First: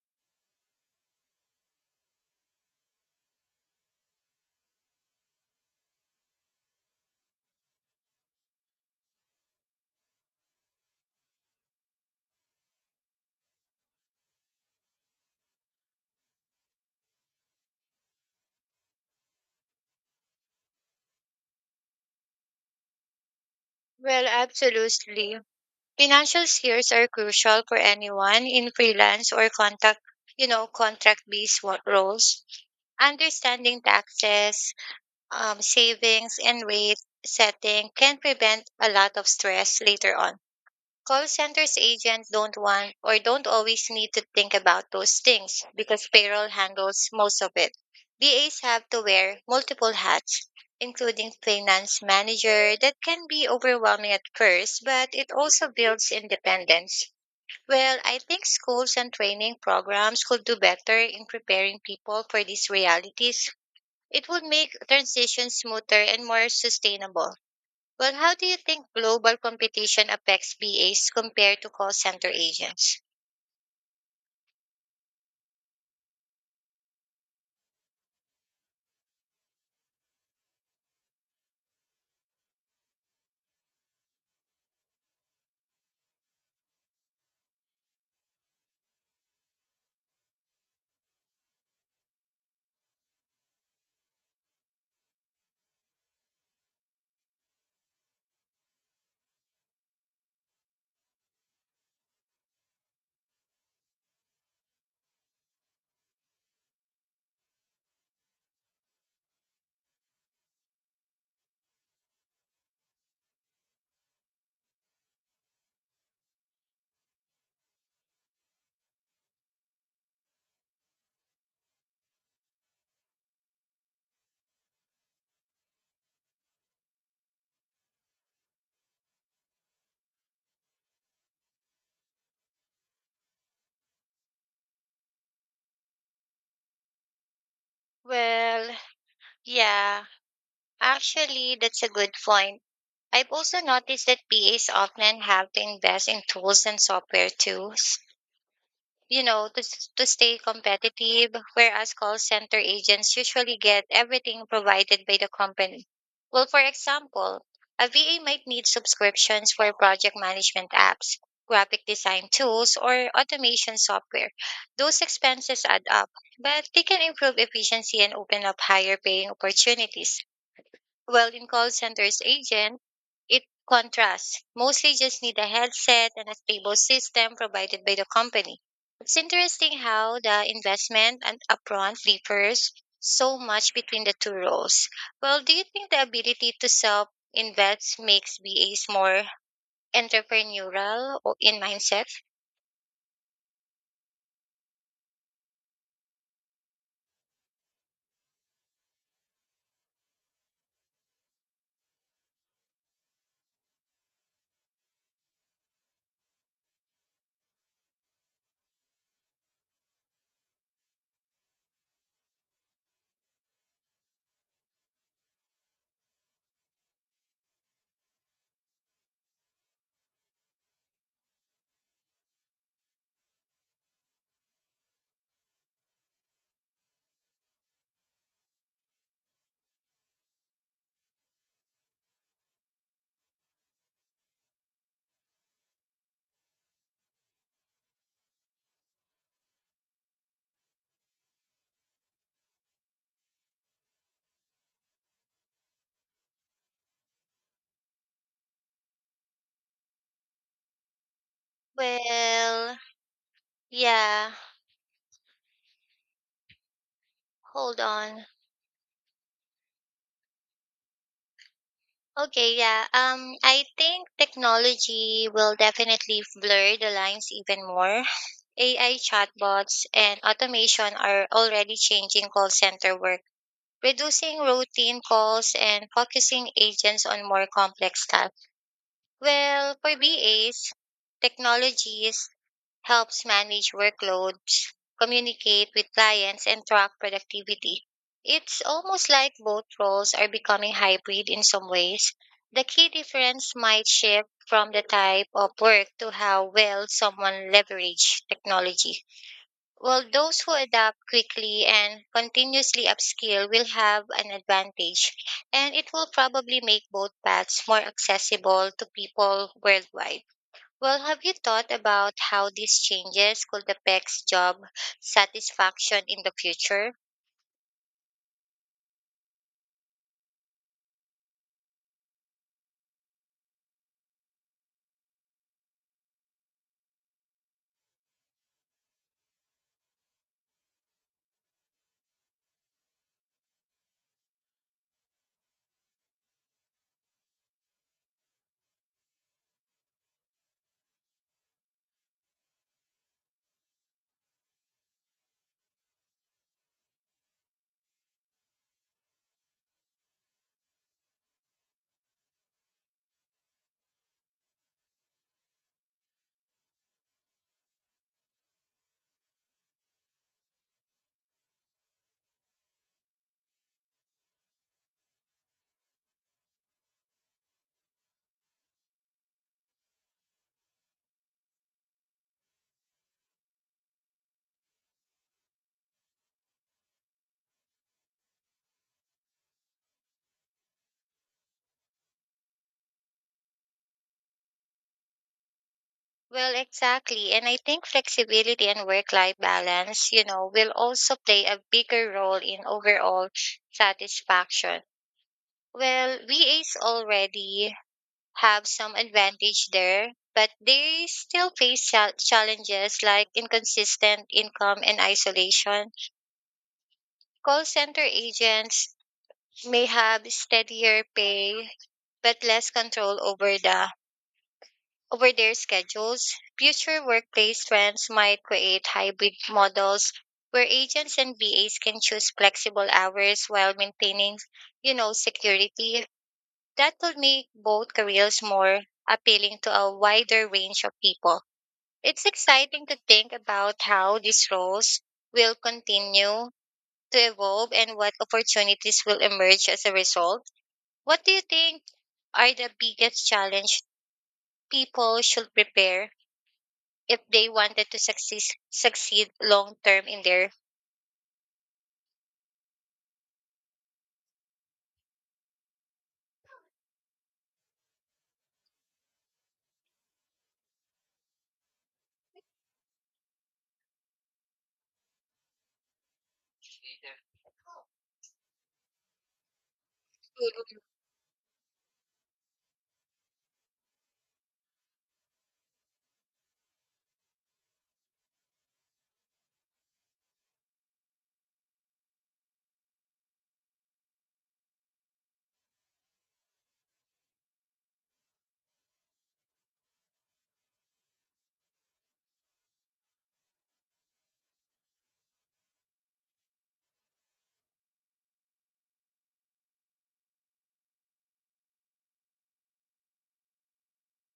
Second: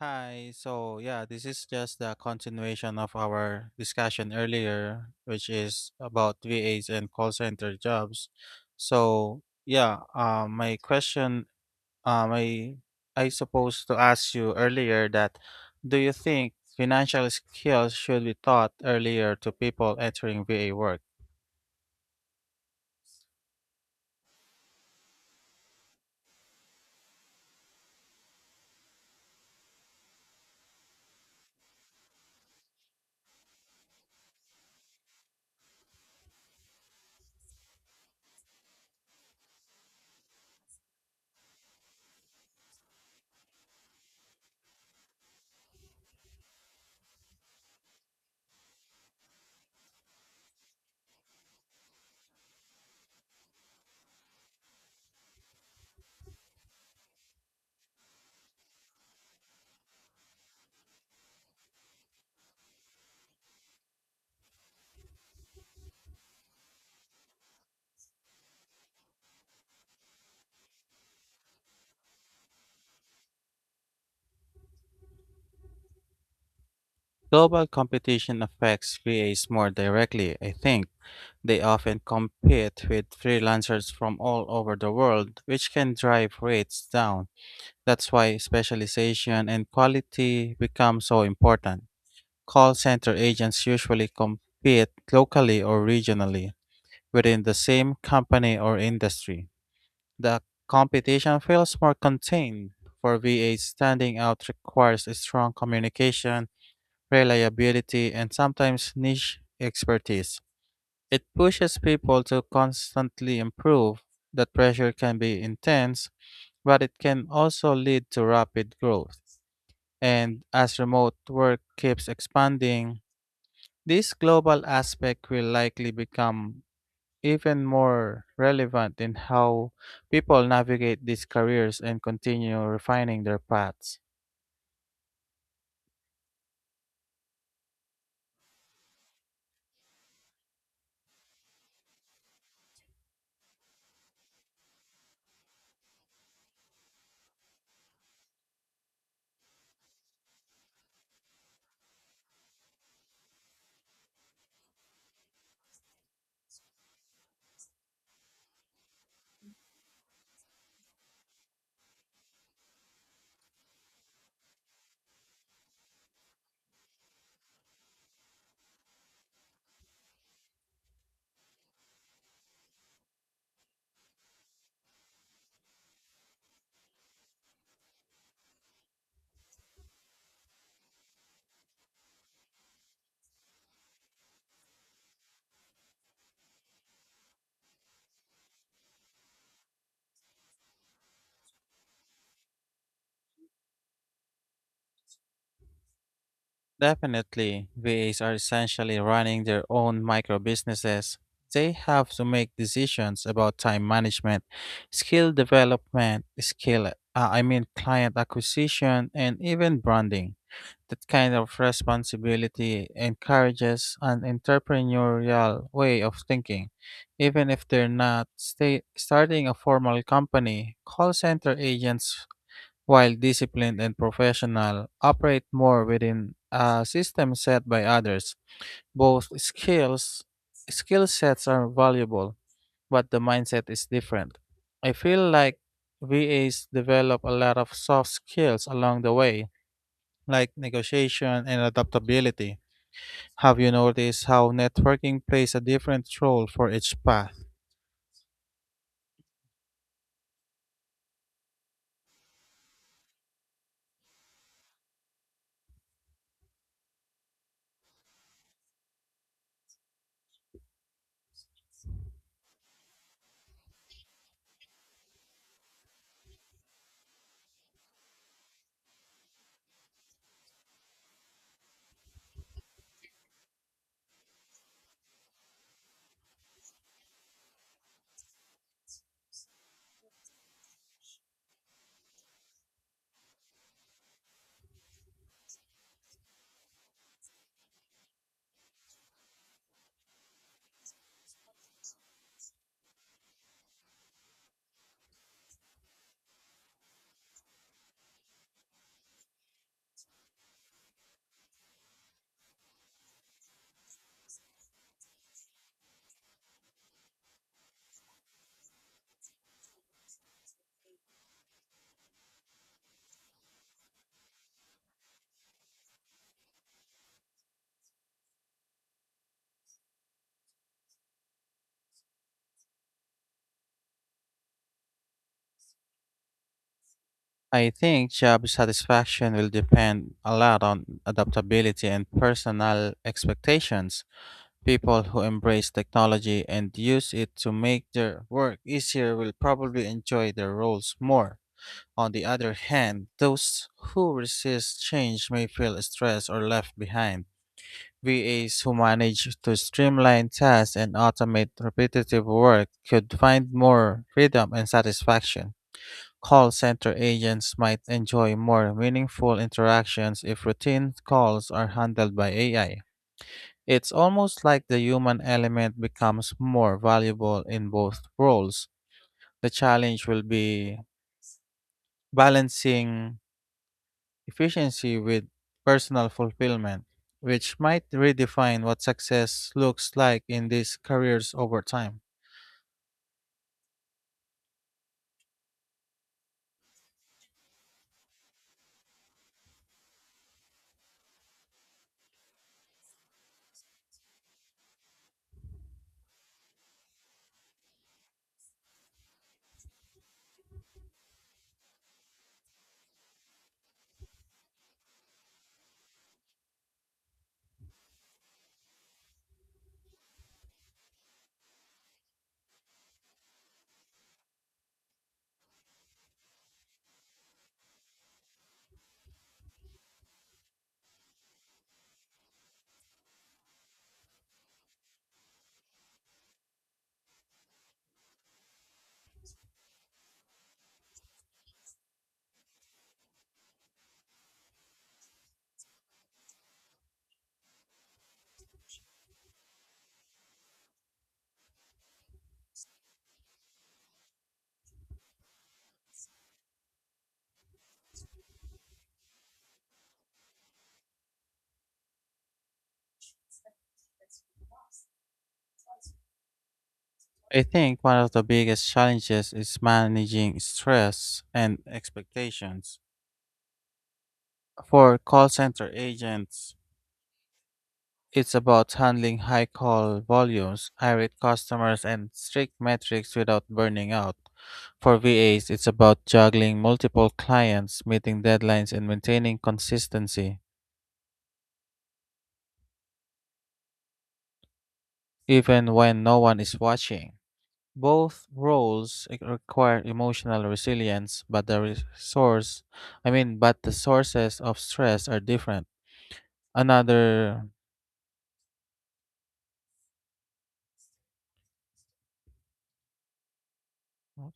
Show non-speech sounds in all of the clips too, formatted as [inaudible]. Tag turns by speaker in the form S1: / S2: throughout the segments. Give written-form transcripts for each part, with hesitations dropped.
S1: Hi. So, yeah, this is just the continuation of our discussion earlier, which is about VAs and call center jobs. So, yeah, my question, um, I, I supposed to ask you earlier that do you think financial skills should be taught earlier to people entering VA work?
S2: Well, absolutely. Financial skills are crucial for anyone in freelance or contract-based roles. Understanding taxes, savings, and rate setting can prevent a lot of stress later on. Call centers agents don't want or don't always need to think about those things because payroll handles most of it. BAs have to wear multiple hats, including finance manager that can be overwhelming at first, but it also builds independence. Well, I think schools and training programs could do better in preparing people for these realities. It would make transition smoother and more sustainable. Well, how do you think global competition affects BAs compared to call center agents?
S1: Global competition affects VAs more directly, I think. They often compete with freelancers from all over the world, which can drive rates down. That's why specialization and quality become so important. Call center agents usually compete locally or regionally within the same company or industry. The competition feels more contained. For VAs, standing out requires a strong communication, reliability, and sometimes niche expertise. It pushes people to constantly improve. The pressure can be intense, but it can also lead to rapid growth. And as remote work keeps expanding, this global aspect will likely become even more relevant in how people navigate these careers and continue refining their paths.
S2: Well, yeah, actually, that's a good point. I've also noticed that BAs often have to invest in tools and software too, to stay competitive, whereas call center agents usually get everything provided by the company. Well, for example, a VA might need subscriptions for project management apps, graphic design tools, or automation software. Those expenses add up, but they can improve efficiency and open up higher paying opportunities. Well, in call centers agent, it contrasts. Mostly just need a headset and a stable system provided by the company. It's interesting how the investment and upfront differs so much between the two roles. Well, do you think the ability to self invest makes BAs more entrepreneurial or in mindset?
S1: Definitely, VAs are essentially running their own micro businesses. They have to make decisions about time management, skill development, I mean, client acquisition, and even branding. That kind of responsibility encourages an entrepreneurial way of thinking. Even if they're not starting a formal company, call center agents while disciplined and professional, operate more within a system set by others. Both skill sets are valuable, but the mindset is different. I feel like VAs develop a lot of soft skills along the way, like negotiation and adaptability. Have you noticed how networking plays a different role for each path?
S2: Well, yeah. Hold on. Okay, yeah. I think technology will definitely blur the lines even more. AI chatbots and automation are already changing call center work, reducing routine calls and focusing agents on more complex tasks. Well, for BAs, technology helps manage workloads, communicate with clients, and track productivity. It's almost like both roles are becoming hybrid in some ways. The key difference might shift from the type of work to how well someone leverages technology. Well, those who adapt quickly and continuously upskill will have an advantage, and it will probably make both paths more accessible to people worldwide. Well, have you thought about how these changes could affect job satisfaction in the future?
S1: I think job satisfaction will depend a lot on adaptability and personal expectations. People who embrace technology and use it to make their work easier will probably enjoy their roles more. On the other hand, those who resist change may feel stressed or left behind. VAs who manage to streamline tasks and automate repetitive work could find more freedom and satisfaction. Call center agents might enjoy more meaningful interactions if routine calls are handled by AI. It's almost like the human element becomes more valuable in both roles. The challenge will be balancing efficiency with personal fulfillment, which might redefine what success looks like in these careers over time.
S2: Well, exactly. And I think flexibility and work life balance, you know, will also play a bigger role in overall satisfaction. Well, VAs already have some advantage there, but they still face challenges like inconsistent income and isolation. Call center agents may have steadier pay but less control over their schedules. Future workplace trends might create hybrid models where agents and BAs can choose flexible hours while maintaining, you know, security. That will make both careers more appealing to a wider range of people. It's exciting to think about how these roles will continue to evolve and what opportunities will emerge as a result. What do you think are the biggest challenges people should prepare if they wanted to succeed long term in their.
S1: I think one of the biggest challenges is managing stress and expectations. For call center agents, it's about handling high call volumes, irate customers, and strict metrics without burning out. For VAs, it's about juggling multiple clients, meeting deadlines, and maintaining consistency, even when no one is watching. Both roles require emotional resilience, but the I mean, but the sources of stress are different. Another,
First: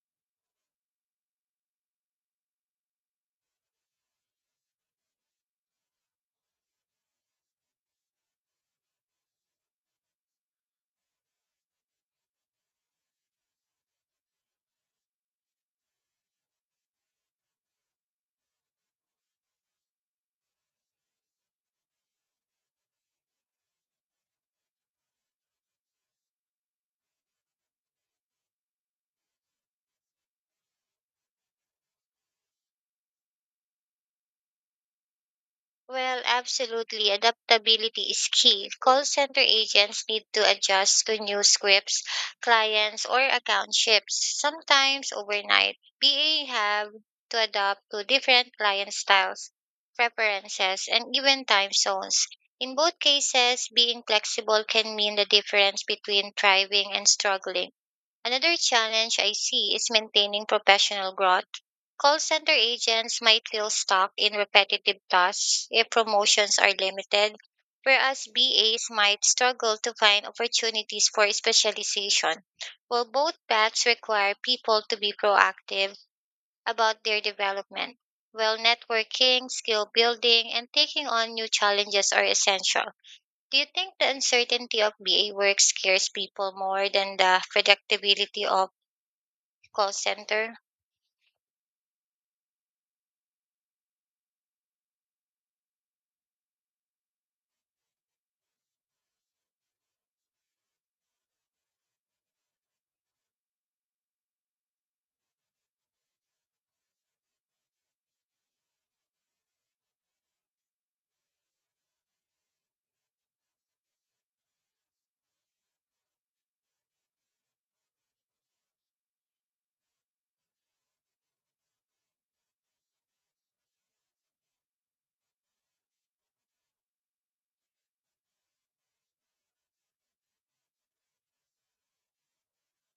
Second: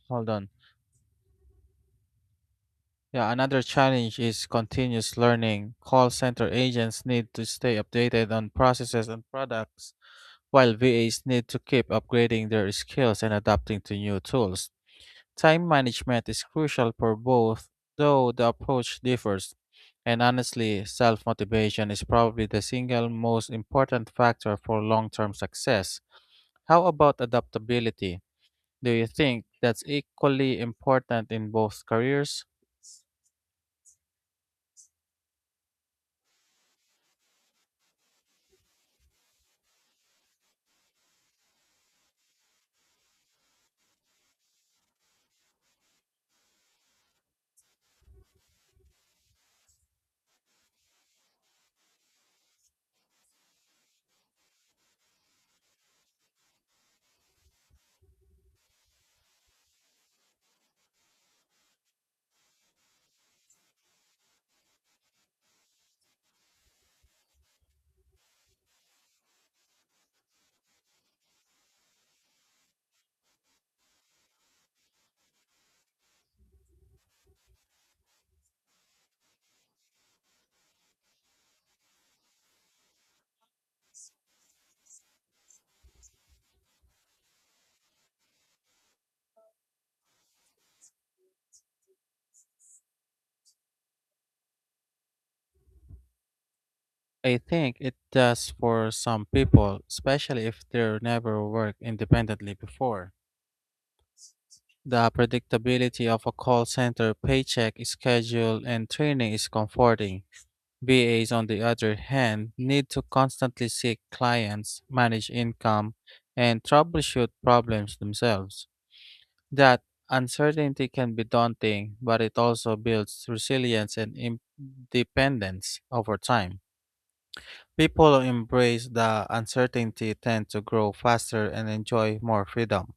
S1: hold on. Yeah, another challenge is continuous learning. Call center agents need to stay updated on processes and products, while VAs need to keep upgrading their skills and adapting to new tools. Time management is crucial for both, though the approach differs. And honestly, self motivation is probably the single most important factor for long term success. How about adaptability? Do you think that's equally important in both careers?
S2: Well, absolutely. Adaptability is key. Call center agents need to adjust to new scripts, clients, or account shifts, sometimes overnight. BA have to adapt to different client styles, preferences, and even time zones. In both cases, being flexible can mean the difference between thriving and struggling. Another challenge I see is maintaining professional growth. Call center agents might feel stuck in repetitive tasks if promotions are limited, whereas BAs might struggle to find opportunities for specialization. While both paths require people to be proactive about their development, while networking, skill building, and taking on new challenges are essential. Do you think the uncertainty of BA work scares people more than the predictability of call center?
S1: I think it does for some people, especially if they have never worked independently before. The predictability of a call center paycheck schedule and training is comforting. VAs, on the other hand, need to constantly seek clients, manage income, and troubleshoot problems themselves. That uncertainty can be daunting, but it also builds resilience and independence over time. People who embrace the uncertainty tend to grow faster and enjoy more freedom.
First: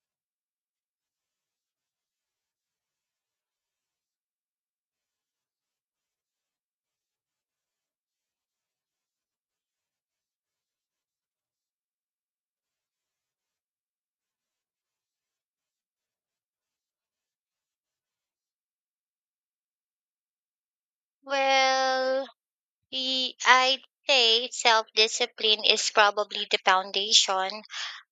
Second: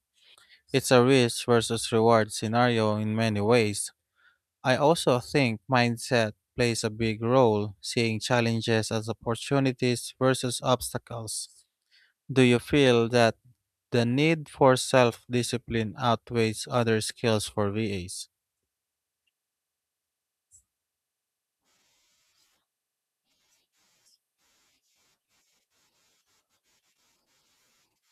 S1: It's a risk versus reward scenario in many ways. I also think mindset plays a big role, seeing challenges as opportunities versus obstacles. Do you feel that the need for self discipline outweighs other skills for VAs?
S2: Well, I'd say self discipline is probably the foundation.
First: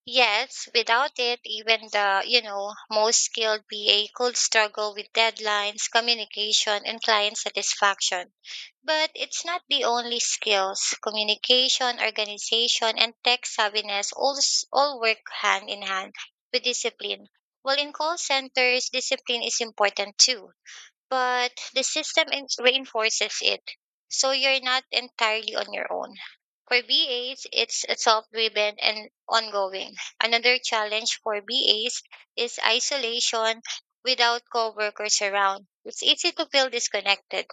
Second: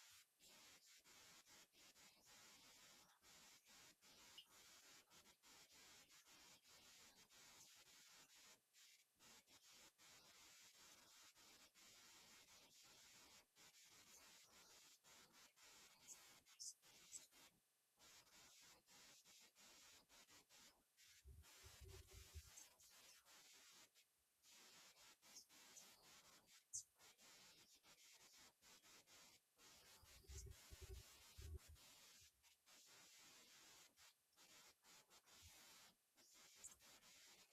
S2: Yes, without it, even the, you know, most skilled BA could struggle with deadlines, communication, and client satisfaction. But it's not the only skills. Communication, organization, and tech savviness all work hand in hand with discipline. Well, in call centers, discipline is important too, but the system reinforces it. So you're not entirely on your own. For BAs, it's self-driven and ongoing. Another challenge for BAs is isolation without coworkers around. It's easy to feel disconnected.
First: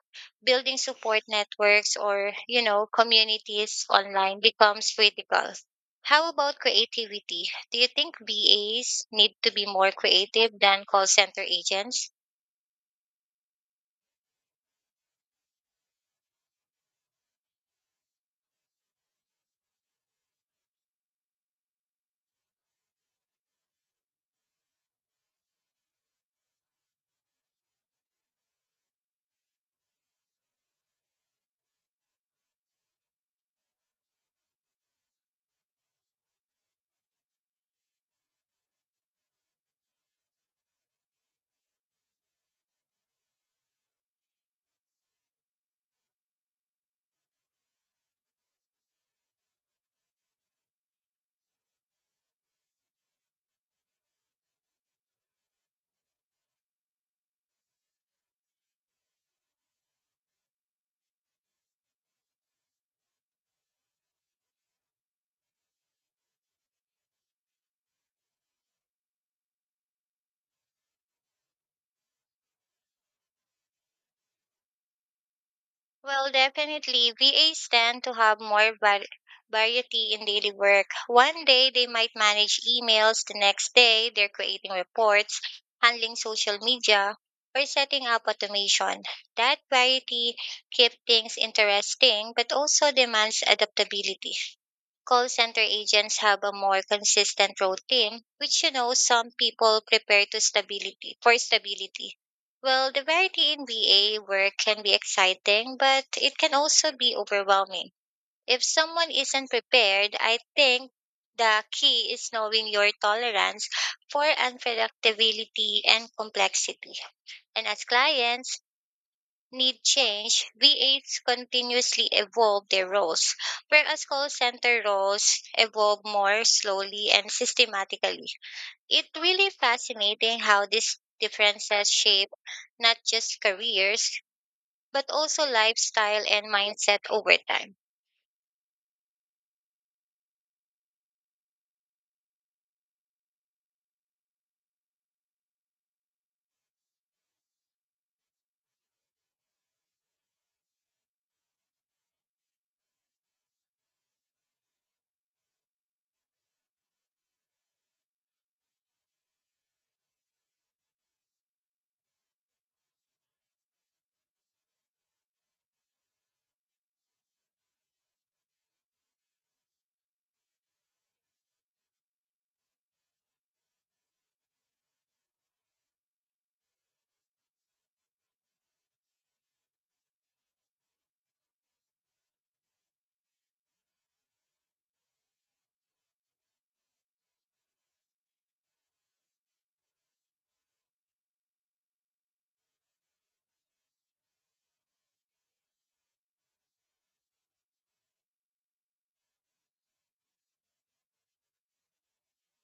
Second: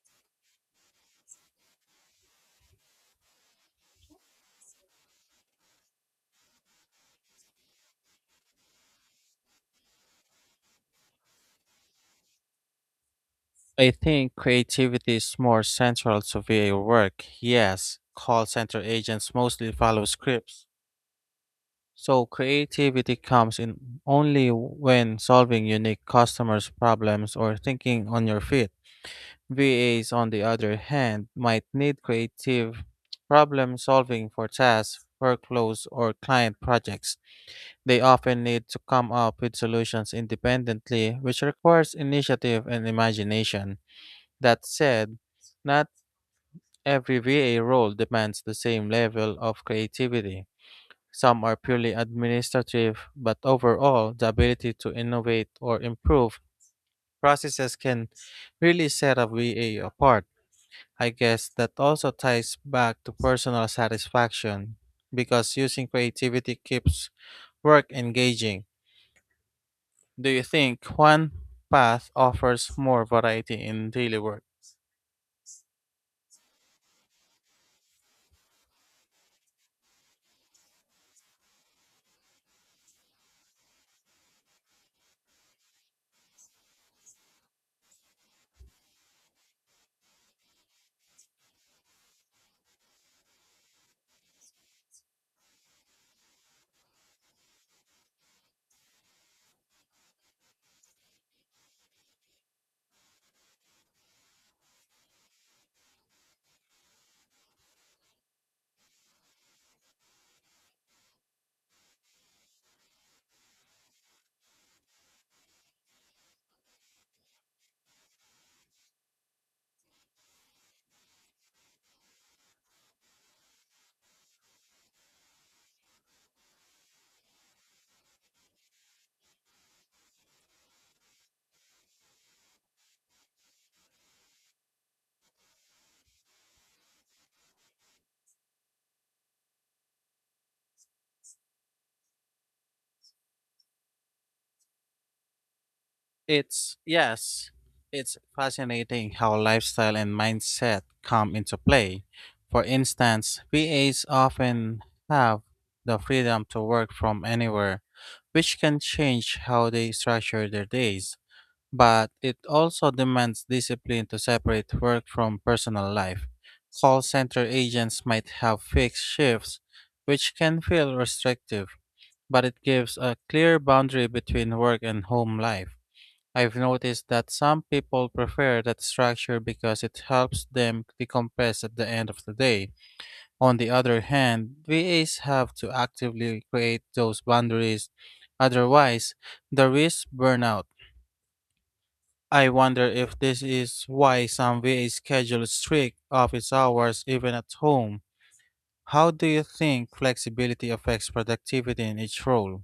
S2: Building support networks or, you know, communities online becomes critical. How about creativity? Do you think BAs need to be more creative than call center agents?
S1: I think creativity is more central to VA work. Yes, call center agents mostly follow scripts. So creativity comes in only when solving unique customers' problems or thinking on your feet. VAs, on the other hand, might need creative problem solving for tasks, workflows, or client projects. They often need to come up with solutions independently, which requires initiative and imagination. That said, not every VA role demands the same level of creativity. Some are purely administrative, but overall, the ability to innovate or improve processes can really set a V A apart. I guess that also ties back to personal satisfaction because using creativity keeps work engaging. Do you think one path offers more variety in daily work?
S2: Well, definitely, VAs tend to have more variety in daily work. One day they might manage emails, the next day they're creating reports, handling social media, or setting up automation. That variety keeps things interesting but also demands adaptability. Call center agents have a more consistent routine, which, you know, some people prepare to stability for stability. Well, the variety in VA work can be exciting, but it can also be overwhelming. If someone isn't prepared, I think the key is knowing your tolerance for unpredictability and complexity. And as clients need change, VAs continuously evolve their roles, whereas call center roles evolve more slowly and systematically. It really fascinating how these differences shape not just careers, but also lifestyle and mindset over time.
S1: Yes, it's fascinating how lifestyle and mindset come into play. For instance, VAs often have the freedom to work from anywhere, which can change how they structure their days. But it also demands discipline to separate work from personal life. Call center agents might have fixed shifts, which can feel restrictive, but it gives a clear boundary between work and home life. I've noticed that some people prefer that structure because it helps them decompress at the end of the day. On the other hand, VAs have to actively create those boundaries, otherwise, the risk burnout. I wonder if this is why some VAs schedule strict office hours even at home. How do you think flexibility affects productivity in each role?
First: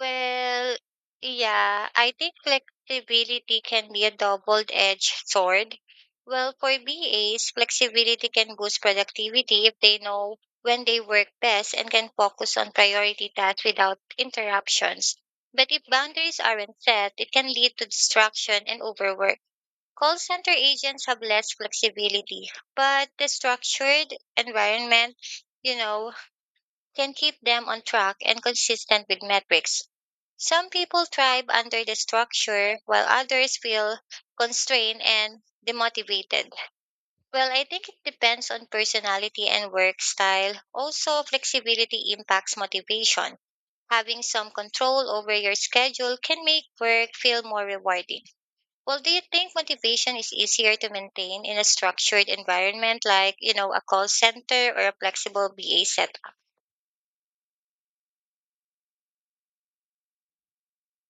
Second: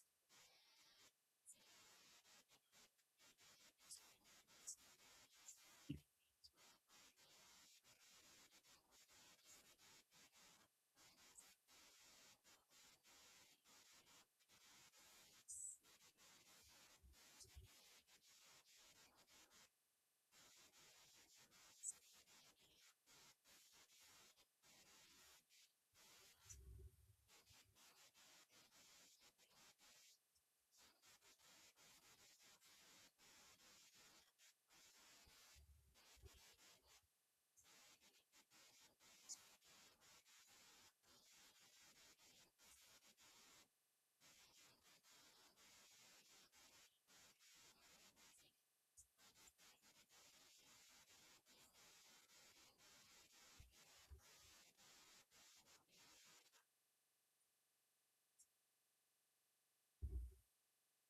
S2: Well, yeah, I think flexibility can be a double-edged sword. Well, for BAs, flexibility can boost productivity if they know when they work best and can focus on priority tasks without interruptions. But if boundaries aren't set, it can lead to distraction and overwork. Call center agents have less flexibility, but the structured environment, you know, can keep them on track and consistent with metrics. Some people thrive under the structure while others feel constrained and demotivated. Well, I think it depends on personality and work style. Also, flexibility impacts motivation. Having some control over your schedule can make work feel more rewarding. Well, do you think motivation is easier to maintain in a structured environment like, you know, a call center or a flexible BA setup?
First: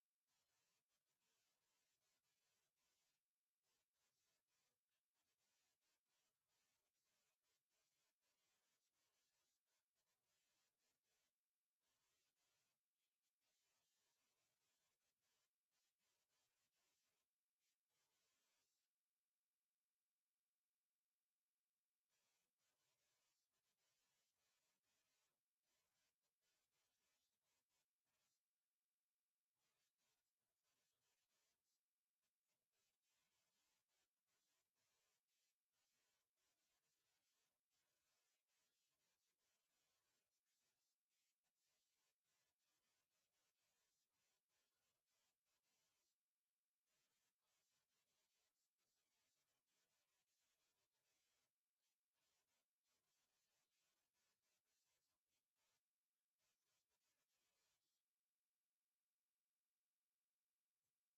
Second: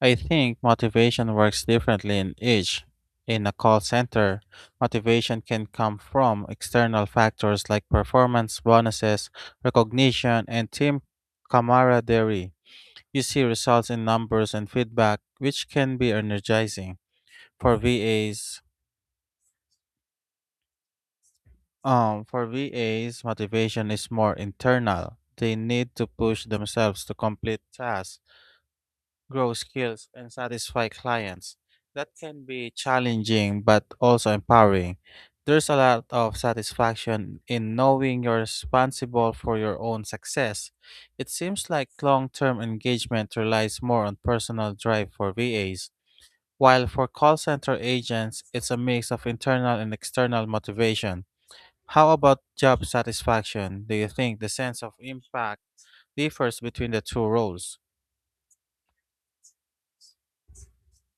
S1: I think motivation works differently in each. In a call center, motivation can come from external factors like performance bonuses, recognition, and team camaraderie. You see results in numbers and feedback, which can be energizing. For VAs, motivation is more internal. They need to push themselves to complete tasks, grow skills, and satisfy clients. That can be challenging but also empowering. There's a lot of satisfaction in knowing you're responsible for your own success. It seems like long term engagement relies more on personal drive for VAs, while for call center agents, it's a mix of internal and external motivation. How about job satisfaction? Do you think the sense of impact differs between the two roles?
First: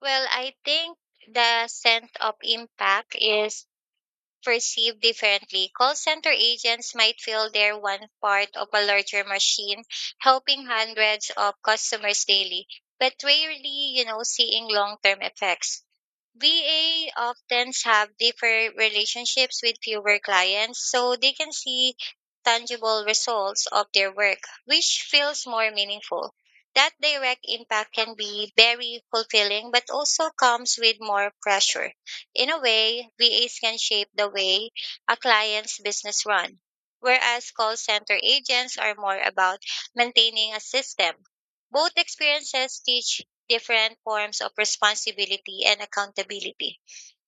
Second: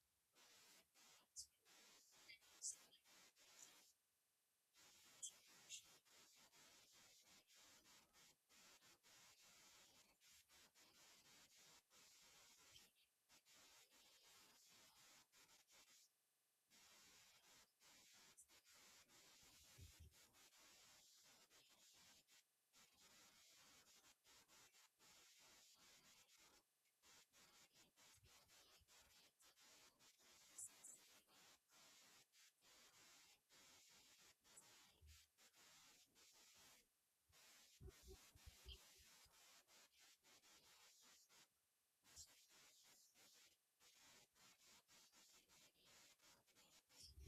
S2: Well, I think the sense of impact is perceived differently. Call center agents might feel they're one part of a larger machine, helping hundreds of customers daily, but rarely, you know, seeing long term effects. VA often have deeper relationships with fewer clients, so they can see tangible results of their work, which feels more meaningful. That direct impact can be very fulfilling, but also comes with more pressure. In a way, VAs can shape the way a client's business run, whereas call center agents are more about maintaining a system. Both experiences teach different forms of responsibility and accountability.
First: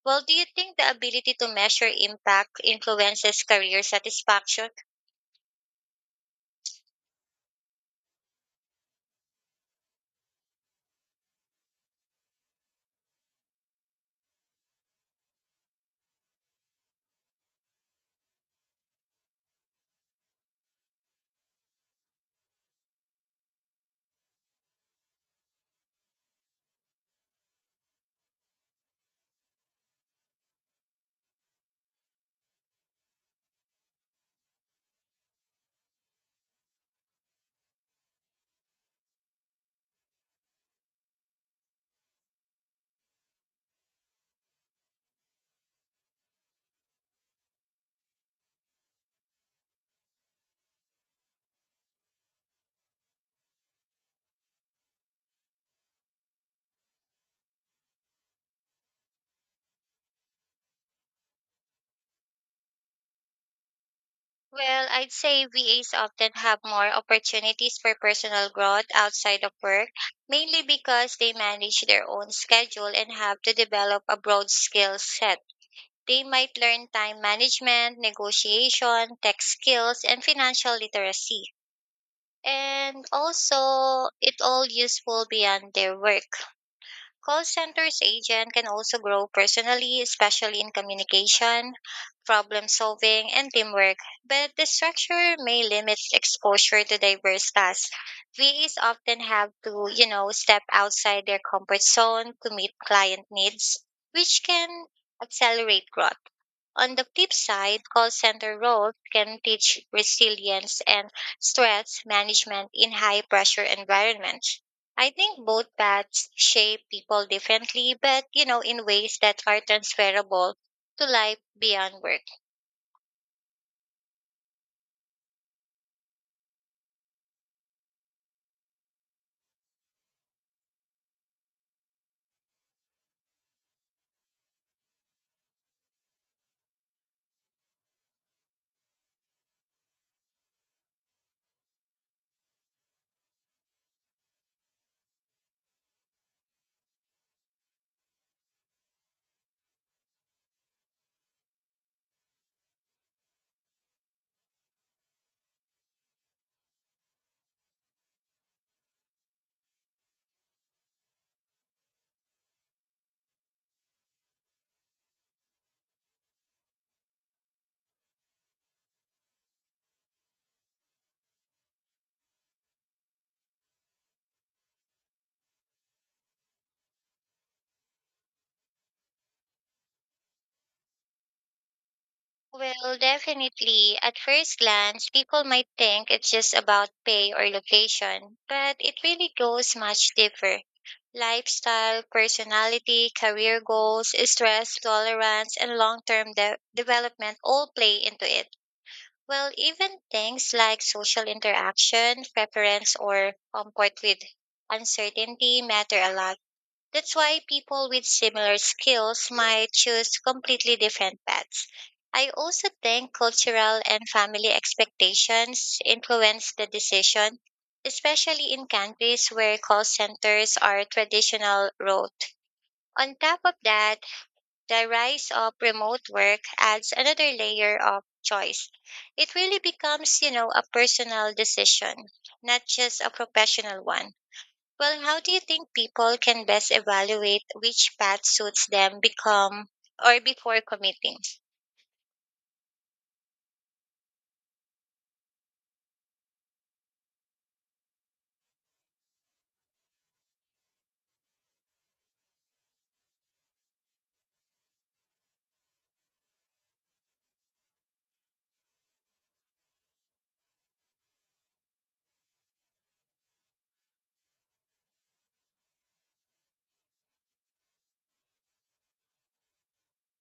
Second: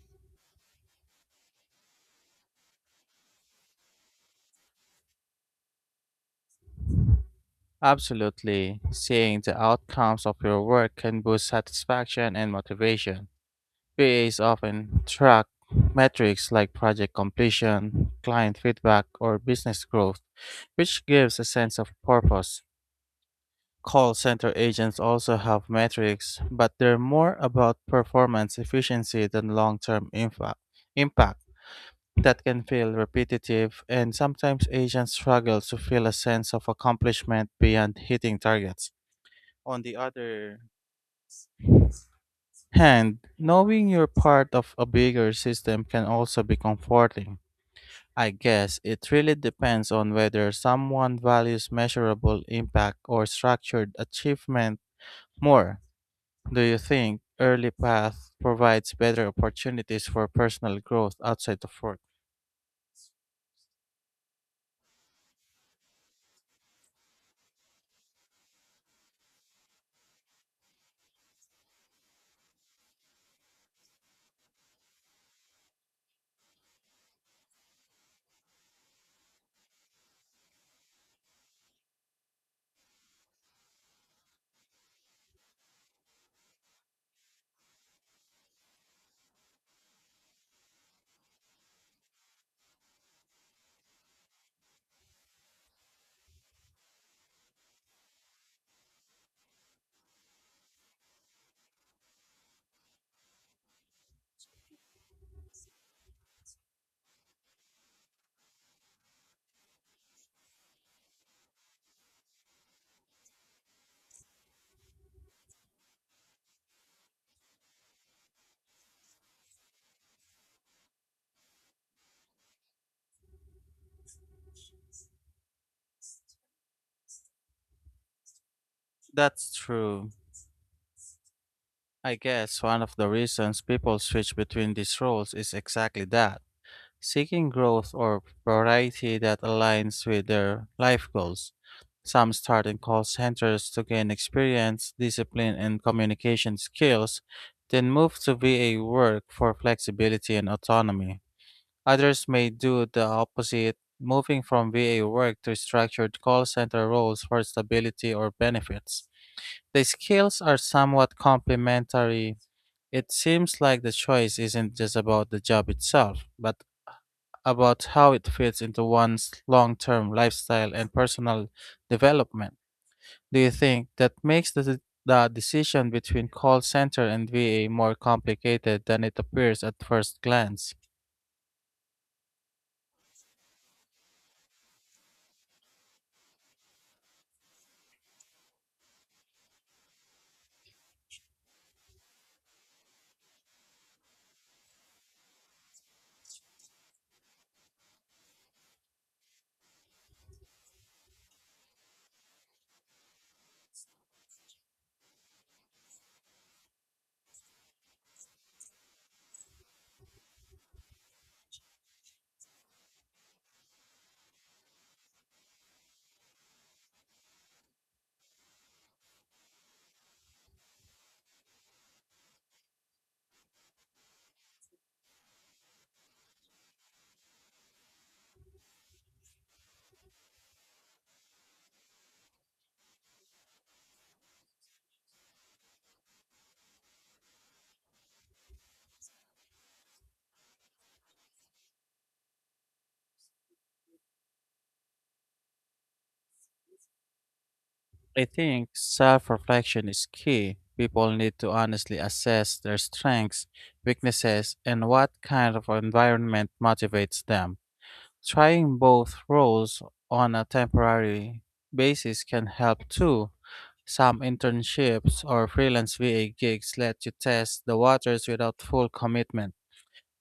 S2: Well, do you think the ability to measure impact influences career satisfaction?
S1: Absolutely. Seeing the outcomes of your work can boost satisfaction and motivation. VAs often track metrics like project completion, client feedback, or business growth, which gives a sense of purpose. Call center agents also have metrics, but they're more about performance efficiency than long term impact. That can feel repetitive, and sometimes agents struggle to feel a sense of accomplishment beyond hitting targets. On the other hand, knowing you're part of a bigger system can also be comforting. I guess it really depends on whether someone values measurable impact or structured achievement more. Do you think early path provides better opportunities for personal growth outside of work?
S2: Well, I'd say VAs often have more opportunities for personal growth outside of work, mainly because they manage their own schedule and have to develop a broad skill set. They might learn time management, negotiation, tech skills, and financial literacy. And also, it all useful beyond their work. Call center's agent can also grow personally, especially in communication, problem solving, and teamwork, but the structure may limit exposure to diverse tasks. VAs often have to, you know, step outside their comfort zone to meet client needs, which can accelerate growth. On the flip side, call center roles can teach resilience and stress management in high pressure environments. I think both paths shape people differently, but, you know, in ways that are transferable to life beyond work.
S1: That's true. I guess one of the reasons people switch between these roles is exactly that. Seeking growth or variety that aligns with their life goals. Some start in call centers to gain experience, discipline, and communication skills, then move to VA work for flexibility and autonomy. Others may do the opposite, moving from VA work to structured call center roles for stability or benefits. The skills are somewhat complementary. It seems like the choice isn't just about the job itself, but about how it fits into one's long term lifestyle and personal development. Do you think that makes the decision between call center and VA more complicated than it appears at first glance?
S2: Well, definitely, at first glance, people might think it's just about pay or location, but it really goes much deeper. Lifestyle, personality, career goals, stress tolerance, and long term development all play into it. Well, even things like social interaction, preference, or comfort with uncertainty matter a lot. That's why people with similar skills might choose completely different paths. I also think cultural and family expectations influence the decision, especially in countries where call centers are traditional route. On top of that, the rise of remote work adds another layer of choice. It really becomes, you know, a personal decision, not just a professional one. Well, how do you think people can best evaluate which path suits them become or before committing?
S1: I think self reflection is key. People need to honestly assess their strengths, weaknesses, and what kind of environment motivates them. Trying both roles on a temporary basis can help too. Some internships or freelance VA gigs let you test the waters without full commitment.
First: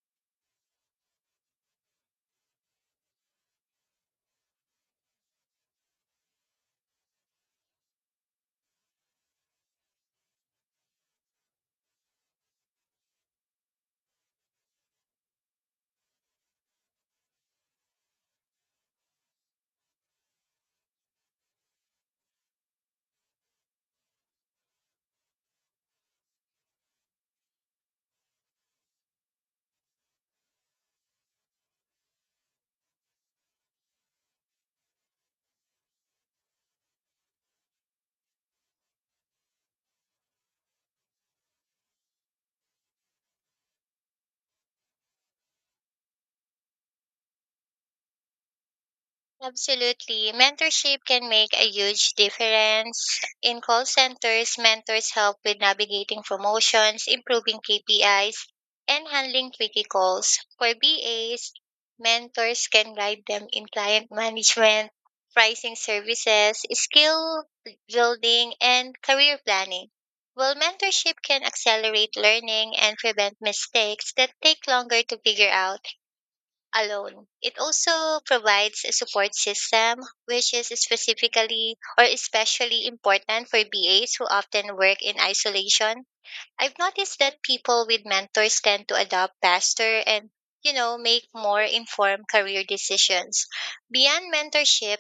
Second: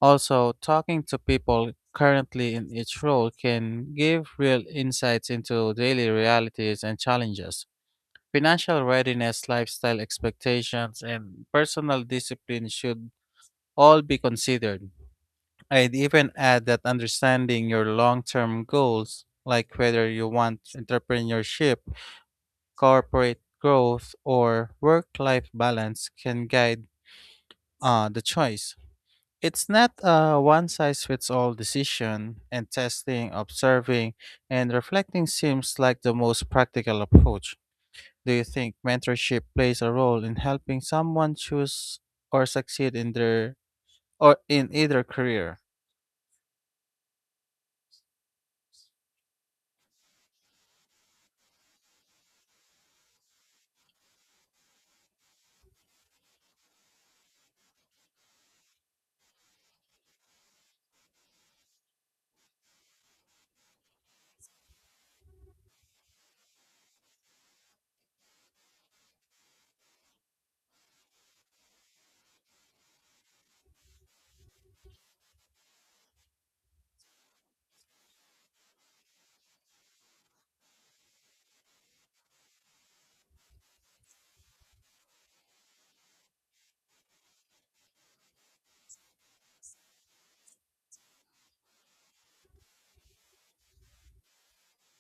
S1: Also, talking to people currently in each role can give real insights into daily realities and challenges. Financial readiness, lifestyle expectations, and personal discipline should all be considered. I'd even add that understanding your long term goals, like whether you want entrepreneurship corporate growth, or work life balance can guide the choice. It's not a one size fits all decision, and testing, observing, and reflecting seems like the most practical approach. Do you think mentorship plays a role in helping someone choose or succeed in their or in either career?
S2: Absolutely. Mentorship can make a huge difference. In call centers, mentors help with navigating promotions, improving KPIs, and handling tricky calls. For BAs, mentors can guide them in client [laughs] management, pricing services, skill building, and career planning. While mentorship can accelerate learning and prevent mistakes that take longer to figure out, alone. It also provides a support system, which is specifically or especially important for BAs who often work in isolation. I've noticed that people with mentors tend to adopt faster and, you know, make more informed career decisions. Beyond mentorship,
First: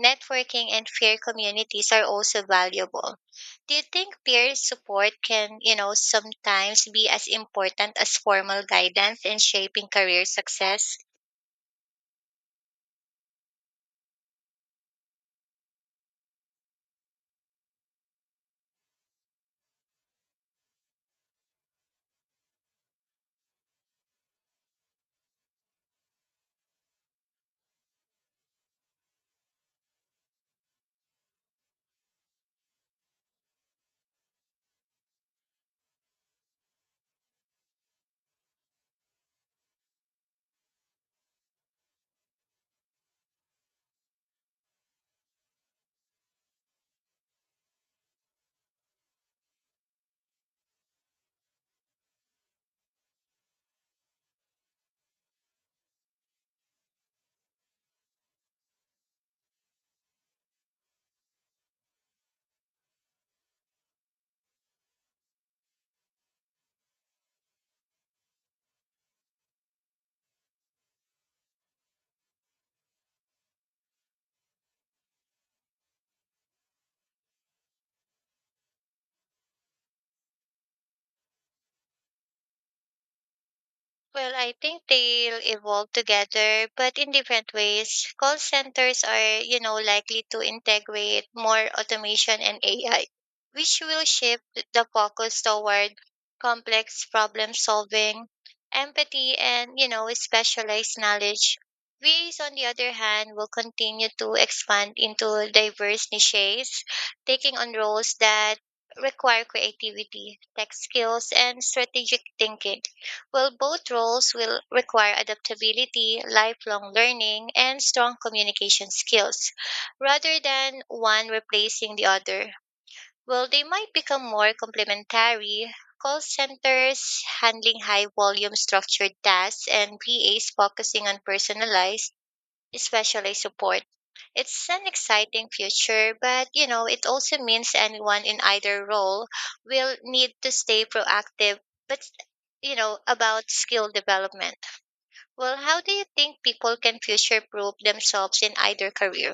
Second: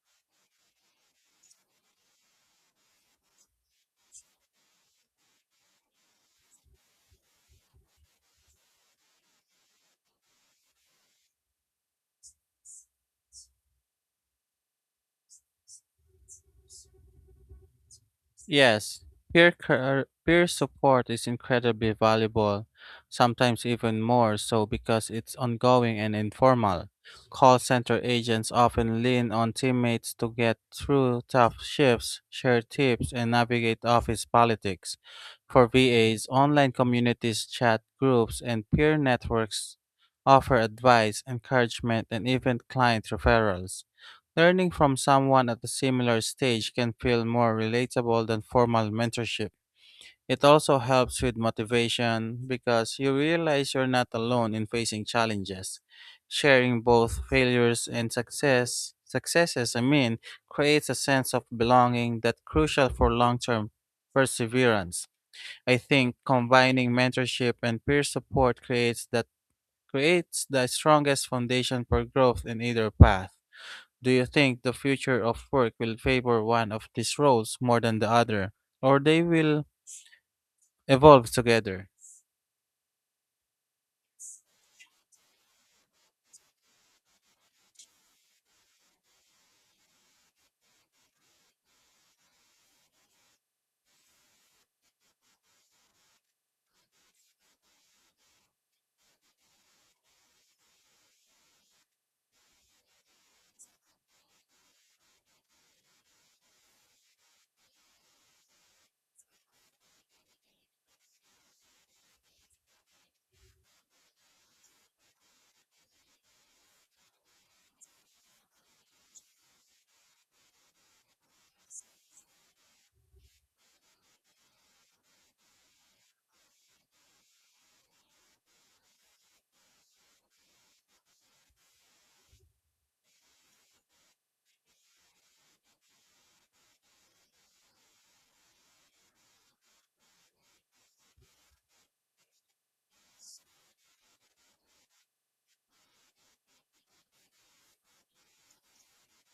S2: networking and peer communities are also valuable. Do you think peer support can, you know, sometimes be as important as formal guidance in shaping career success?
S1: Yes, peer support is incredibly valuable, sometimes even more so because it's ongoing and informal. Call center agents often lean on teammates to get through tough shifts, share tips, and navigate office politics. For VAs, online communities, chat groups, and peer networks offer advice, encouragement, and even client referrals. Learning from someone at a similar stage can feel more relatable than formal mentorship. It also helps with motivation because you realize you're not alone in facing challenges. Sharing both failures and successes, I mean, creates a sense of belonging that's crucial for long-term perseverance. I think combining mentorship and peer support creates that creates the strongest foundation for growth in either path. Do you think the future of work will favor one of these roles more than the other, or they will evolve together?
S2: Well, I think they'll evolve together, but in different ways. Call centers are, you know, likely to integrate more automation and AI, which will shift the focus toward complex problem solving, empathy, and, you know, specialized knowledge. VAs, on the other hand, will continue to expand into diverse niches, taking on roles that require creativity, tech skills, and strategic thinking. Well, both roles will require adaptability, lifelong learning, and strong communication skills, rather than one replacing the other. Well, they might become more complementary. Call centers handling high volume structured tasks and VAs focusing on personalized especially support. It's an exciting future, but, you know, it also means anyone in either role will need to stay proactive, but, you know, about skill development. Well, how do you think people can future proof themselves in either career?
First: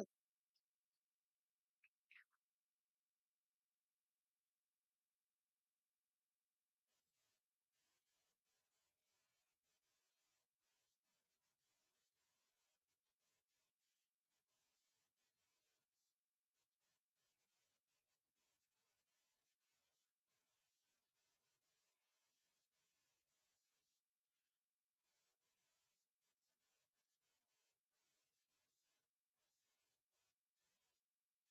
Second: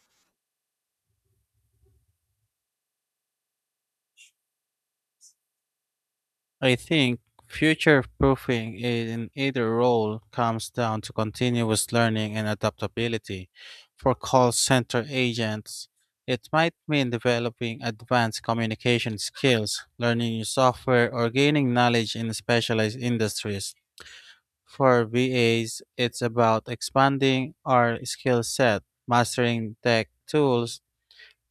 S1: I think future proofing in either role comes down to continuous learning and adaptability. For call center agents, it might mean developing advanced communication skills, learning new software, or gaining knowledge in specialized industries. For VAs, it's about expanding our skill set, mastering tech tools,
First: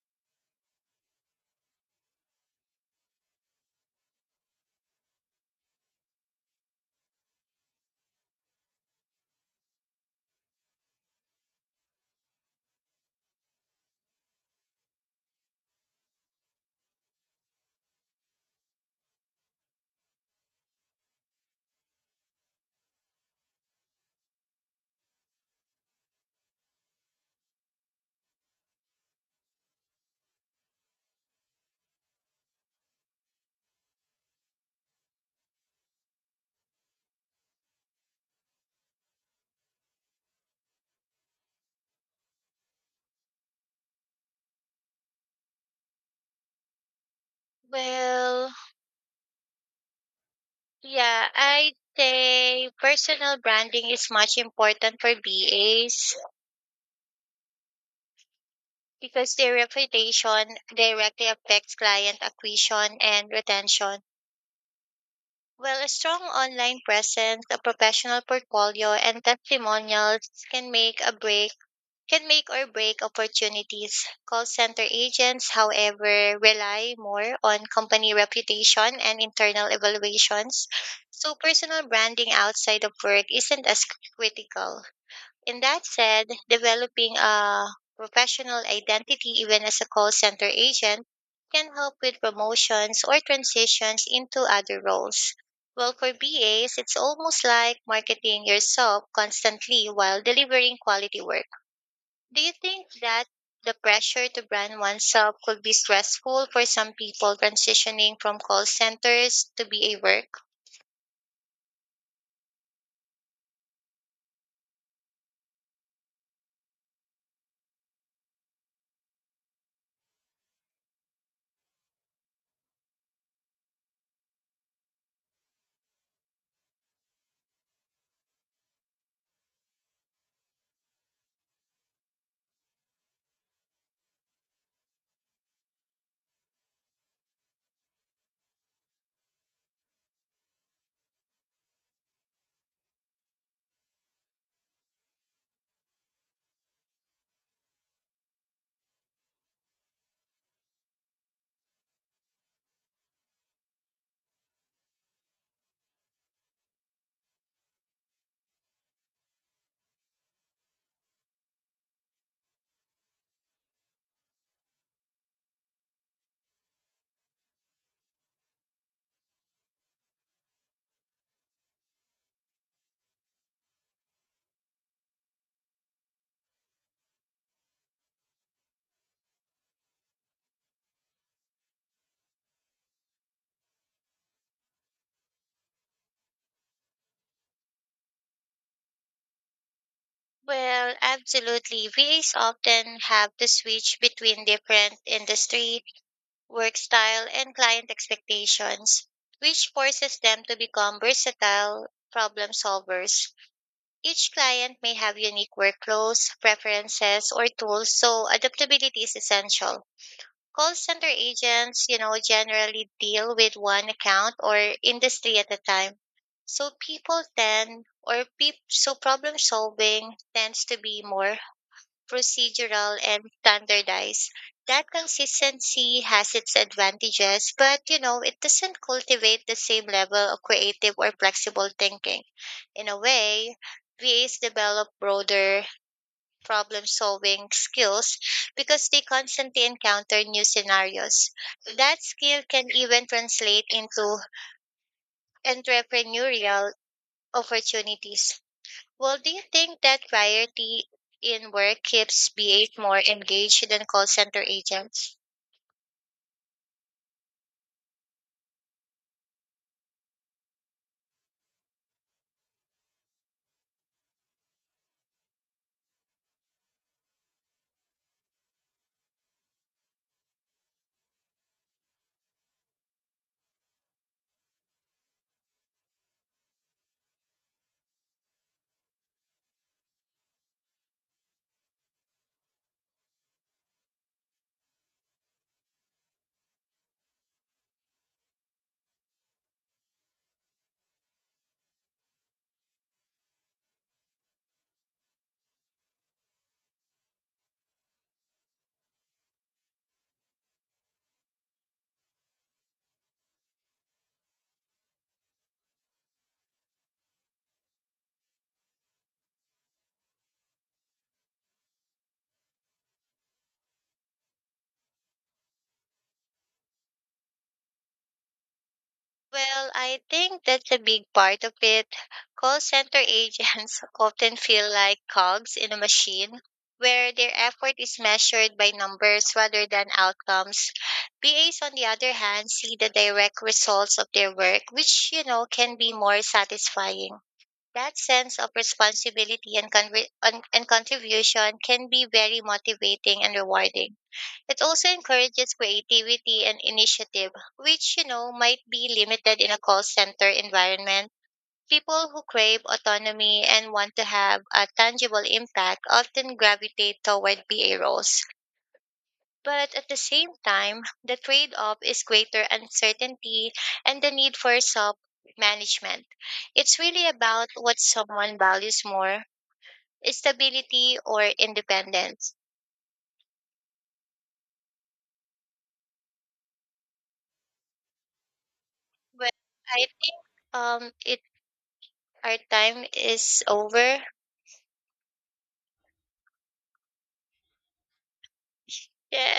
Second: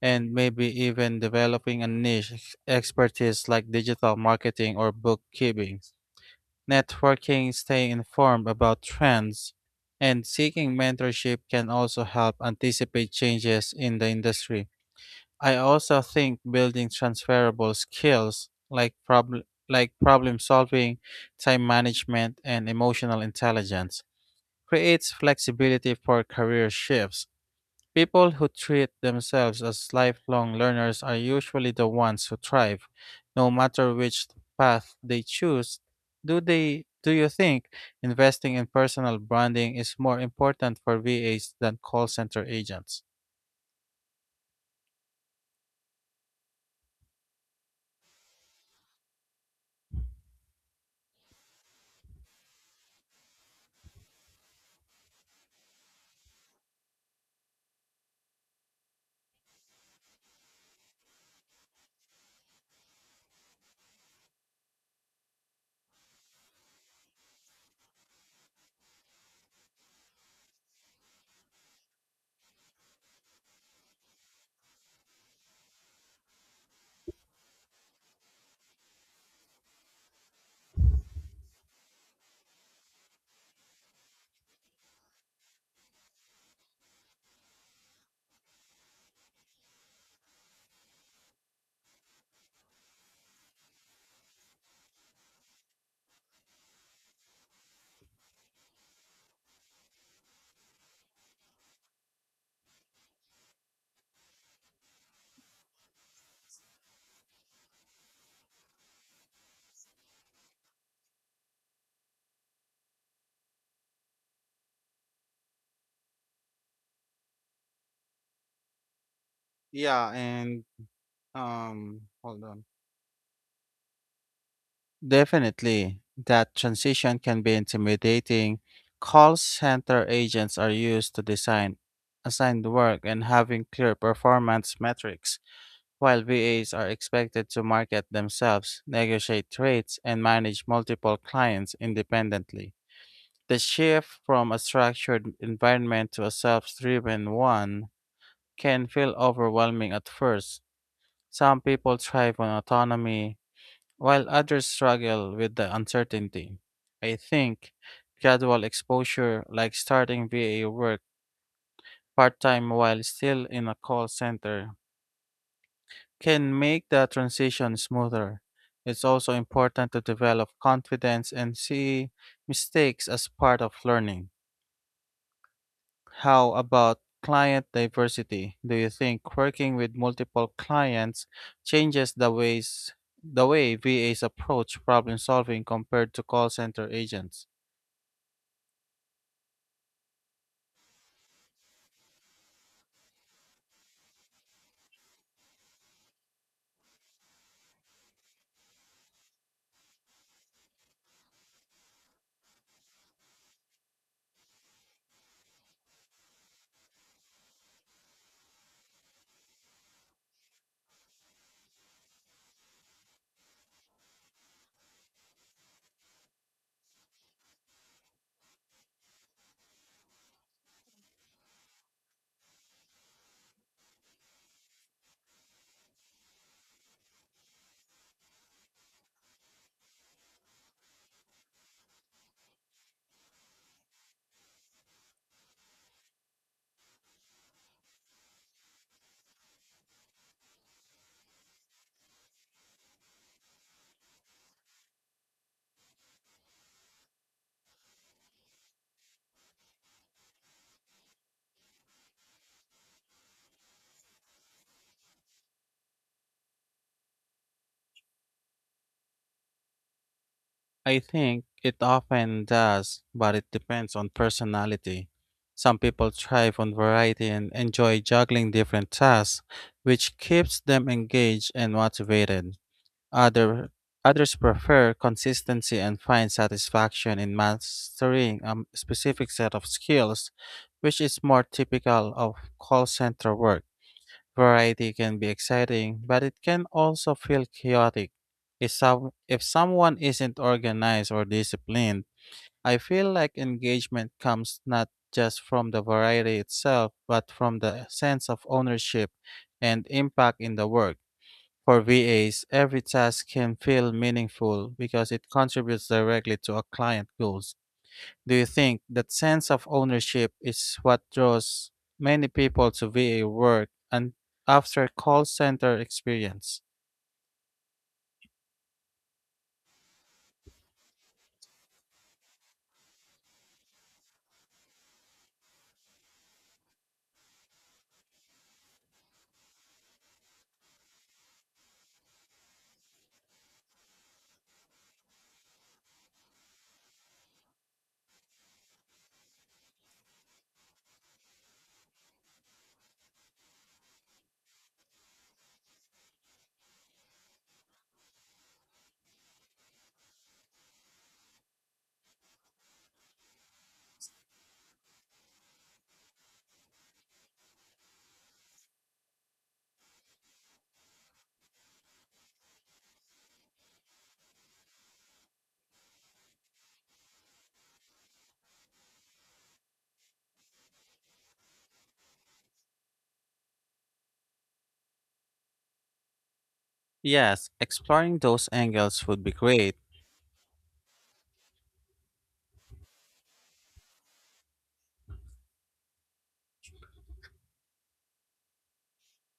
S1: and maybe even developing a niche expertise like digital marketing or bookkeeping. Networking, staying informed about trends, and seeking mentorship can also help anticipate changes in the industry. I also think building transferable skills like problem solving, time management, and emotional intelligence creates flexibility for career shifts. People who treat themselves as lifelong learners are usually the ones who thrive, no matter which path they choose. Do you think investing in personal branding is more important for VAs than call center agents?
S2: Well, yeah, I say personal branding is much important for BAs because their reputation directly affects client acquisition and retention. Well, a strong online presence, a professional portfolio, and testimonials can make or break opportunities. Call center agents, however, rely more on company reputation and internal evaluations. So personal branding outside of work isn't as critical. In that said, developing a professional identity, even as a call center agent, can help with promotions or transitions into other roles. Well, for BAs, it's almost like marketing yourself constantly while delivering quality work. Do you think that the pressure to brand oneself could be stressful for some people transitioning from call centers to BA work?
S1: Yeah, and hold on. Definitely, that transition can be intimidating. Call center agents are used to design assigned work and having clear performance metrics, while VAs are expected to market themselves, negotiate rates, and manage multiple clients independently. The shift from a structured environment to a self-driven one can feel overwhelming at first. Some people thrive on autonomy, while others struggle with the uncertainty. I think gradual exposure, like starting VA work part time while still in a call center, can make the transition smoother. It's also important to develop confidence and see mistakes as part of learning. How about client diversity? Do you think working with multiple clients changes the way VAs approach problem solving compared to call center agents?
S2: Well, absolutely. VAs often have to switch between different industry, work style, and client expectations, which forces them to become versatile problem solvers. Each client may have unique workflows, preferences, or tools, so adaptability is essential. Call center agents, you know, generally deal with one account or industry at a time. So people tend or peop so problem solving tends to be more procedural and standardized. That consistency has its advantages, but, you know, it doesn't cultivate the same level of creative or flexible thinking. In a way, VAs develop broader problem solving skills because they constantly encounter new scenarios. That skill can even translate into entrepreneurial opportunities. Well, do you think that variety in work keeps BH more engaged than call center agents?
S1: I think it often does, but it depends on personality. Some people thrive on variety and enjoy juggling different tasks, which keeps them engaged and motivated. Other, others prefer consistency and find satisfaction in mastering a specific set of skills, which is more typical of call center work. Variety can be exciting, but it can also feel chaotic. If someone isn't organized or disciplined, I feel like engagement comes not just from the variety itself, but from the sense of ownership and impact in the work. For VAs, every task can feel meaningful because it contributes directly to a client goals. Do you think that sense of ownership is what draws many people to VA work and after call center experience?
S2: Well, I think that's a big part of it. Call center agents [laughs] often feel like cogs in a machine where their effort is measured by numbers rather than outcomes. BAs, on the other hand, see the direct results of their work, which, you know, can be more satisfying. That sense of responsibility and, conri- and contribution can be very motivating and rewarding. It also encourages creativity and initiative, which, you know, might be limited in a call center environment. People who crave autonomy and want to have a tangible impact often gravitate toward BA roles. But at the same time, the trade off is greater uncertainty and the need for self management. It's really about what someone values more, stability or independence.
S1: Yes, exploring those angles would
S2: But
S1: be great.
S2: I think our time is over. Yeah,